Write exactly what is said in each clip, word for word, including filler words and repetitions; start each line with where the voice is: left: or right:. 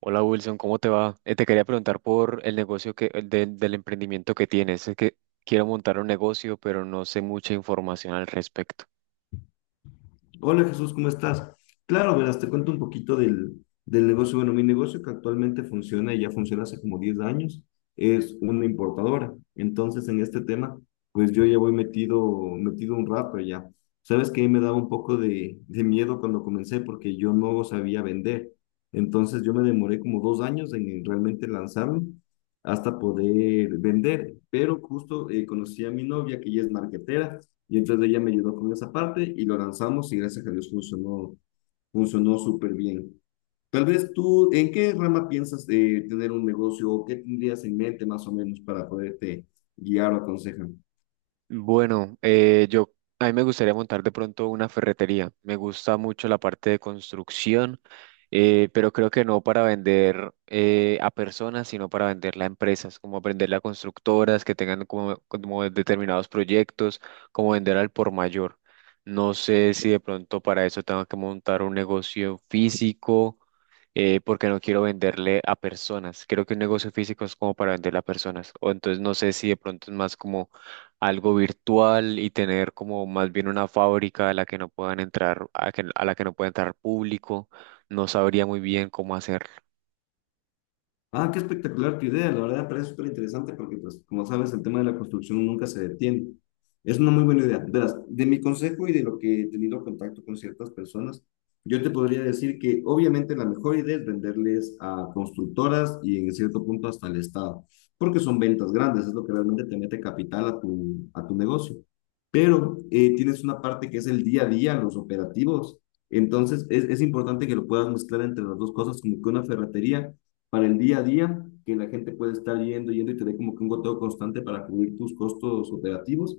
right: Hola Wilson, ¿cómo te va? Eh, te quería preguntar por el negocio que, el del, del emprendimiento que tienes. Es que quiero montar un negocio, pero no sé mucha información al respecto.
left: Hola Jesús, ¿cómo estás? Claro, verás, te cuento un poquito del, del negocio. Bueno, mi negocio que actualmente funciona y ya funciona hace como diez años es una importadora. Entonces, en este tema, pues yo ya voy metido, metido un rato ya. Sabes que me daba un poco de, de miedo cuando comencé porque yo no sabía vender. Entonces, yo me demoré como dos años en realmente lanzarlo hasta poder vender. Pero justo eh, conocí a mi novia que ella es marketera y entonces ella me ayudó con esa parte y lo lanzamos y gracias a Dios funcionó, funcionó súper bien. Tal vez tú, ¿en qué rama piensas eh, tener un negocio o qué tendrías en mente más o menos para poderte guiar o aconsejar?
right: Bueno, eh, yo a mí me gustaría montar de pronto una ferretería. Me gusta mucho la parte de construcción, eh, pero creo que no para vender eh, a personas, sino para venderla a empresas, como venderla a constructoras que tengan como, como determinados proyectos, como vender al por mayor. No sé si de pronto para eso tengo que montar un negocio físico, eh, porque no quiero venderle a personas. Creo que un negocio físico es como para venderle a personas. O entonces no sé si de pronto es más como algo virtual y tener como más bien una fábrica a la que no puedan entrar, a, que- a la que no pueda entrar público, no sabría muy bien cómo hacerlo.
left: Ah, qué espectacular tu idea, la verdad parece súper interesante porque, pues, como sabes, el tema de la construcción nunca se detiene. Es una muy buena idea. Verás, de mi consejo y de lo que he tenido contacto con ciertas personas, yo te podría decir que obviamente la mejor idea es venderles a constructoras y en cierto punto hasta al Estado, porque son ventas grandes, es lo que realmente te mete capital a tu, a tu negocio. Pero eh, tienes una parte que es el día a día, los operativos. Entonces, es, es importante que lo puedas mezclar entre las dos cosas, como que una ferretería para el día a día, que la gente puede estar yendo, yendo y tener como que un goteo constante para cubrir tus costos operativos.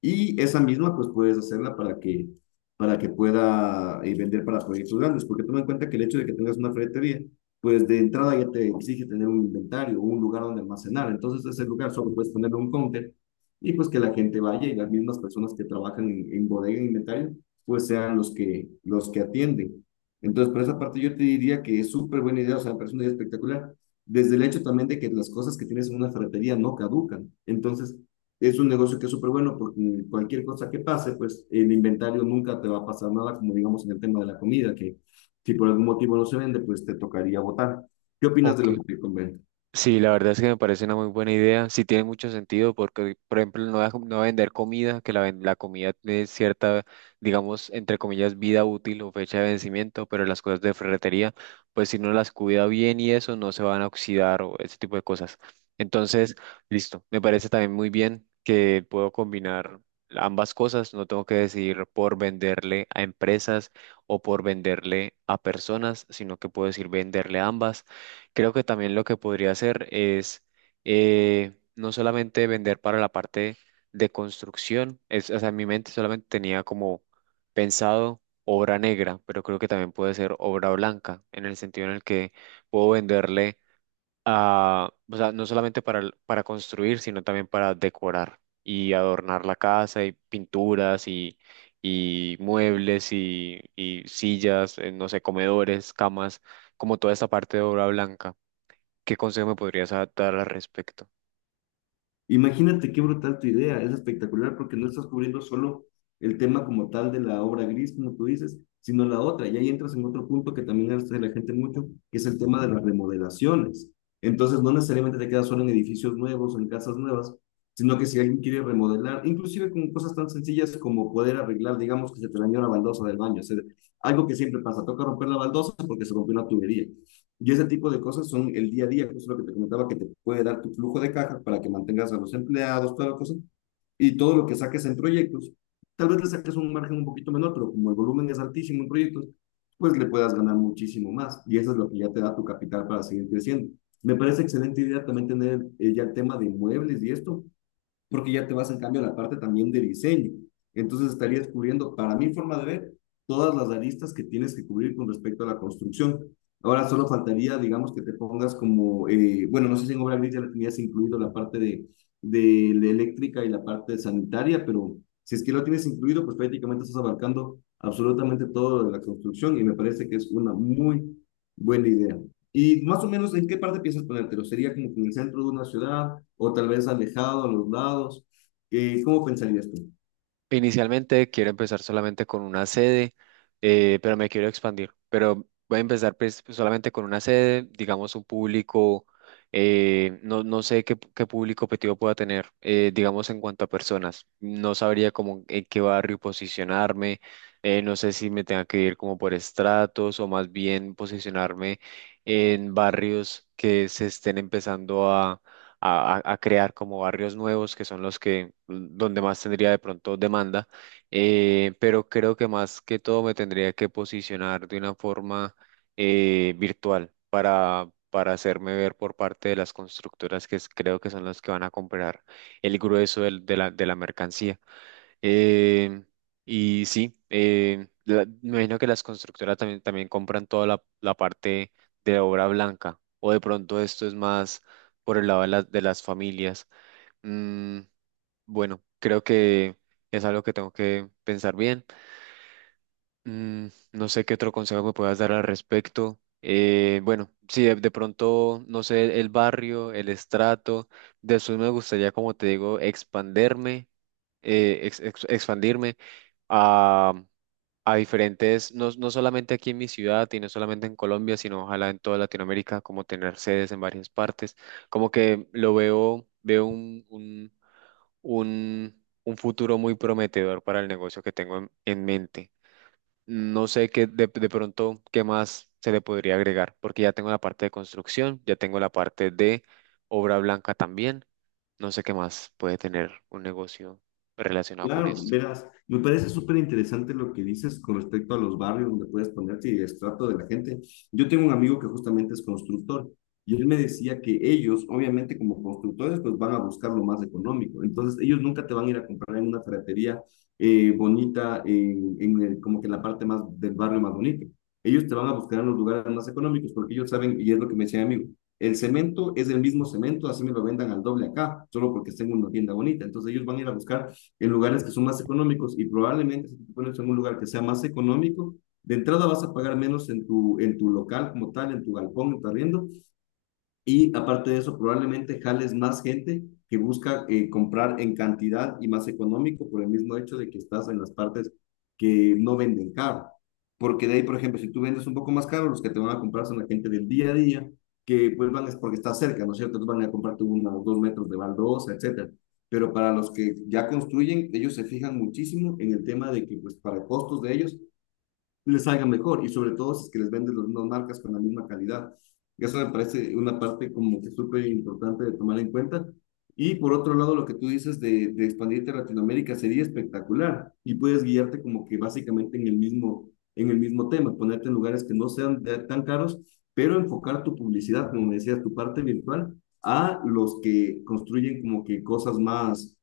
left: Y esa misma, pues puedes hacerla para que, para que pueda eh, vender para proyectos grandes, porque toma en cuenta que el hecho de que tengas una ferretería, pues de entrada ya te exige tener un inventario, un lugar donde almacenar. Entonces, ese lugar solo puedes ponerle un counter y pues que la gente vaya y las mismas personas que trabajan en, en bodega, en inventario, pues sean los que, los que atienden. Entonces, por esa parte yo te diría que es súper buena idea, o sea, me parece una idea espectacular, desde el hecho también de que las cosas que tienes en una ferretería no caducan. Entonces, es un negocio que es súper bueno porque cualquier cosa que pase, pues el inventario nunca te va a pasar nada, como digamos en el tema de la comida, que si por algún motivo no se vende, pues te tocaría botar. ¿Qué opinas de
right: Ok.
left: lo que te convence?
right: Sí, la verdad es que me parece una muy buena idea. Sí tiene mucho sentido porque, por ejemplo, no, va- no va a vender comida, que la, ven- la comida tiene cierta, digamos, entre comillas, vida útil o fecha de vencimiento, pero las cosas de ferretería, pues si no las cuida bien y eso, no se van a oxidar o ese tipo de cosas. Entonces, listo. Me parece también muy bien que puedo combinar ambas cosas. No tengo que decidir por venderle a empresas o por venderle a personas, sino que puedo decir venderle a ambas. Creo que también lo que podría hacer es eh, no solamente vender para la parte de construcción, es, o sea, en mi mente solamente tenía como pensado obra negra, pero creo que también puede ser obra blanca, en el sentido en el que puedo venderle a, o sea, no solamente para, el- para construir, sino también para decorar y adornar la casa y pinturas y, y muebles y, y sillas, eh, no sé, comedores, camas, como toda esta parte de obra blanca. ¿Qué consejo me podrías dar al respecto?
left: Imagínate qué brutal tu idea, es espectacular porque no estás cubriendo solo el tema como tal de la obra gris, como tú dices, sino la otra. Y ahí entras en otro punto que también hace la gente mucho, que es el tema de las remodelaciones. Entonces, no necesariamente te quedas solo en edificios nuevos o en casas nuevas, sino que si alguien quiere remodelar, inclusive con cosas tan sencillas como poder arreglar, digamos que se te dañó la baldosa del baño, o sea, algo que siempre pasa, toca romper la baldosa porque se rompió una tubería. Y ese tipo de cosas son el día a día, que es lo que te comentaba, que te puede dar tu flujo de caja para que mantengas a los empleados, toda la cosa. Y todo lo que saques en proyectos, tal vez le saques un margen un poquito menor, pero como el volumen es altísimo en proyectos, pues le puedas ganar muchísimo más. Y eso es lo que ya te da tu capital para seguir creciendo. Me parece excelente idea también tener eh, ya el tema de inmuebles y esto, porque ya te vas en cambio a la parte también de diseño. Entonces estarías cubriendo, para mi forma de ver, todas las aristas que tienes que cubrir con respecto a la construcción. Ahora solo faltaría, digamos, que te pongas como, eh, bueno, no sé si en obra gris ya le tenías incluido la parte de, de la eléctrica y la parte sanitaria, pero si es que lo tienes incluido, pues prácticamente estás abarcando absolutamente todo de la construcción y me parece que es una muy buena idea. Y más o menos, ¿en qué parte piensas ponértelo? ¿Sería como que en el centro de una ciudad o tal vez alejado, a los lados? Eh, ¿cómo pensarías tú?
right: Inicialmente quiero empezar solamente con una sede, eh, pero me quiero expandir. Pero voy a empezar pues, solamente con una sede, digamos un público, eh, no, no sé qué, qué público objetivo pueda tener, eh, digamos en cuanto a personas. No sabría cómo en qué barrio posicionarme, eh, no sé si me tenga que ir como por estratos o más bien posicionarme en barrios que se estén empezando a, a- a crear como barrios nuevos que son los que donde más tendría de pronto demanda, eh, pero creo que más que todo me tendría que posicionar de una forma eh, virtual para, para hacerme ver por parte de las constructoras que es- creo que son las que van a comprar el grueso del- de la, de la mercancía. Eh, y sí, eh, la- me imagino que las constructoras también, también compran toda la, la parte de la obra blanca, o de pronto esto es más por el lado de, las de las familias. Mm, bueno, creo que es algo que tengo que pensar bien. Mm, no sé qué otro consejo me puedas dar al respecto. Eh, bueno, sí, de, de pronto, no sé, el barrio, el estrato. Después me gustaría, como te digo, expanderme, eh, ex- ex- expandirme a, a diferentes, no, no solamente aquí en mi ciudad y no solamente en Colombia, sino ojalá en toda Latinoamérica, como tener sedes en varias partes. Como que lo veo, veo un, un, un, un futuro muy prometedor para el negocio que tengo en en mente. No sé qué de, de pronto qué más se le podría agregar, porque ya tengo la parte de construcción, ya tengo la parte de obra blanca también. No sé qué más puede tener un negocio relacionado con
left: Claro,
right: esto.
left: verás, me parece súper interesante lo que dices con respecto a los barrios donde puedes ponerte y el estrato de la gente. Yo tengo un amigo que justamente es constructor y él me decía que ellos, obviamente como constructores, pues van a buscar lo más económico. Entonces, ellos nunca te van a ir a comprar en una ferretería eh, bonita, en, en el- como que en la parte más del barrio más bonito. Ellos te van a buscar en los lugares más económicos porque ellos saben, y es lo que me decía mi amigo, el cemento es el mismo cemento, así me lo vendan al doble acá, solo porque tengo una tienda bonita. Entonces, ellos van a ir a buscar en lugares que son más económicos y probablemente si te pones en un lugar que sea más económico, de entrada vas a pagar menos en tu, en tu local como tal, en tu galpón, en tu arriendo, y aparte de eso, probablemente jales más gente que busca eh, comprar en cantidad y más económico por el mismo hecho de que estás en las partes que no venden caro. Porque de ahí, por ejemplo, si tú vendes un poco más caro, los que te van a comprar son la gente del día a día, que pues van es porque está cerca, ¿no es cierto? Entonces van a comprarte unos dos metros de baldosa, etcétera. Pero para los que ya construyen, ellos se fijan muchísimo en el tema de que, pues, para costos de ellos, les salga mejor y sobre todo si es que les venden las mismas marcas con la misma calidad. Eso me parece una parte como que súper importante de tomar en cuenta. Y por otro lado, lo que tú dices de, de expandirte a Latinoamérica sería espectacular y puedes guiarte como que básicamente en el mismo, en el mismo tema, ponerte en lugares que no sean de- tan caros, pero enfocar tu publicidad, como me decías, tu parte virtual a los que construyen como que cosas más,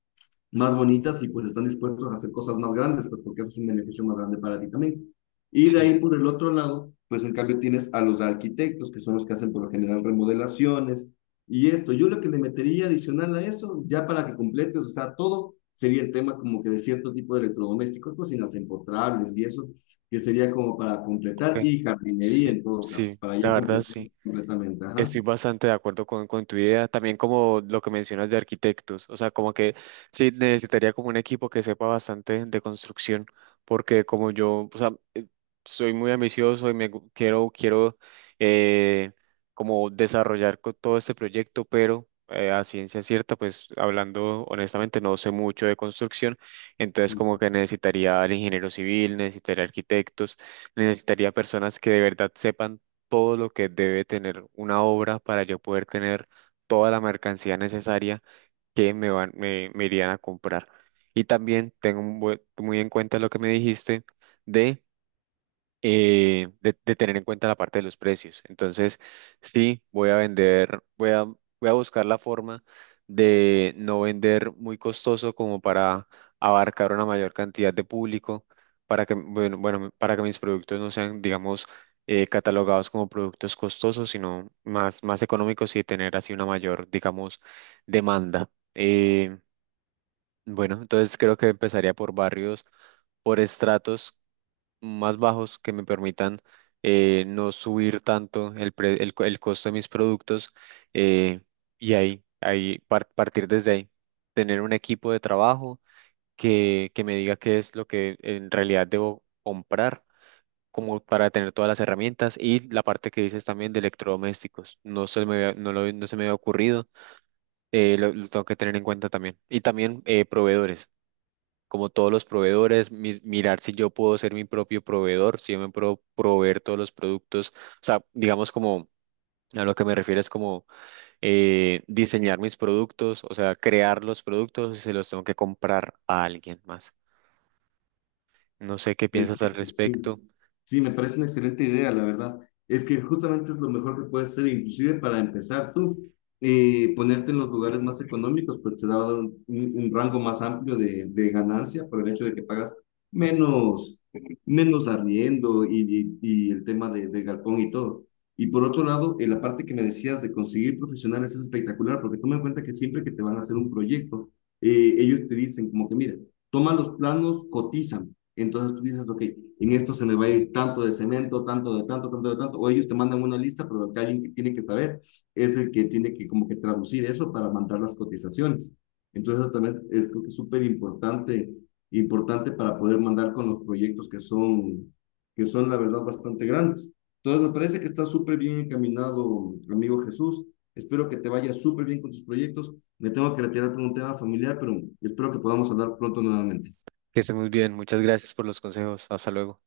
left: más bonitas y pues están dispuestos a hacer cosas más grandes, pues porque eso es un beneficio más grande para ti también. Y de
right: Sí,
left: ahí por el otro lado, pues en cambio tienes a los arquitectos, que son los que hacen por lo general remodelaciones y esto. Yo lo que le metería adicional a eso, ya para que completes, o sea, todo sería el tema como que de cierto tipo de electrodomésticos, cocinas empotrables y eso, que sería como para
right: ok.
left: completar y jardinería
right: Sí,
left: en todo
right: sí,
left: caso, para
right: la
left: ya
right: verdad
left: completar
right: sí.
left: completamente. Ajá.
right: Estoy bastante de acuerdo con, con tu idea, también como lo que mencionas de arquitectos, o sea, como que sí necesitaría como un equipo que sepa bastante de construcción, porque como yo, o sea, eh, soy muy ambicioso y me gu- quiero, quiero eh, como desarrollar co- todo este proyecto, pero eh, a ciencia cierta, pues hablando honestamente, no sé mucho de construcción, entonces como que necesitaría al ingeniero civil, necesitaría arquitectos, necesitaría personas que de verdad sepan todo lo que debe tener una obra para yo poder tener toda la mercancía necesaria que me van, me, me irían a comprar. Y también tengo un bue- muy en cuenta lo que me dijiste de eh, de, de tener en cuenta la parte de los precios. Entonces, sí, voy a vender, voy a, voy a buscar la forma de no vender muy costoso como para abarcar una mayor cantidad de público, para que, bueno, bueno, para que mis productos no sean, digamos, eh, catalogados como productos costosos, sino más, más económicos y tener así una mayor, digamos, demanda. Eh, bueno, entonces creo que empezaría por barrios, por estratos más bajos que me permitan eh, no subir tanto el, pre- el, co- el costo de mis productos eh, y ahí, ahí par- partir desde ahí, tener un equipo de trabajo que, que me diga qué es lo que en realidad debo comprar como para tener todas las herramientas y la parte que dices también de electrodomésticos. No se me había- no lo- no se me había ocurrido, eh, lo, lo tengo que tener en cuenta también. Y también eh, proveedores como todos los proveedores, mis- mirar si yo puedo ser mi propio proveedor, si yo me puedo proveer todos los productos, o sea, digamos como a lo que me refiero es como eh, diseñar mis productos, o sea, crear los productos y se los tengo que comprar a alguien más. No sé qué piensas al
left: Perfecto, sí.
right: respecto.
left: Sí, me parece una excelente idea, la verdad. Es que justamente es lo mejor que puedes hacer, inclusive para empezar tú, eh, ponerte en los lugares más económicos, pues te da un, un- un rango más amplio de, de ganancia por el hecho de que pagas menos, menos arriendo y, y, y el tema de, del galpón y todo. Y por otro lado, en la parte que me decías de conseguir profesionales es espectacular, porque toma en cuenta que siempre que te van a hacer un proyecto, eh, ellos te dicen como que, mira, toma los planos, cotiza entonces tú dices, ok, en esto se le va a ir tanto de cemento, tanto de tanto, tanto de tanto, o ellos te mandan una lista, pero el que alguien que tiene que saber es el que tiene que como que traducir eso para mandar las cotizaciones. Entonces eso también es creo que es súper importante, importante para poder mandar con los proyectos que son, que son la verdad bastante grandes. Entonces me parece que está súper bien encaminado, amigo Jesús. Espero que te vaya súper bien con tus proyectos. Me tengo que retirar por un tema familiar, pero espero que podamos hablar pronto nuevamente.
right: Que estés muy bien. Muchas gracias por los consejos. Hasta luego.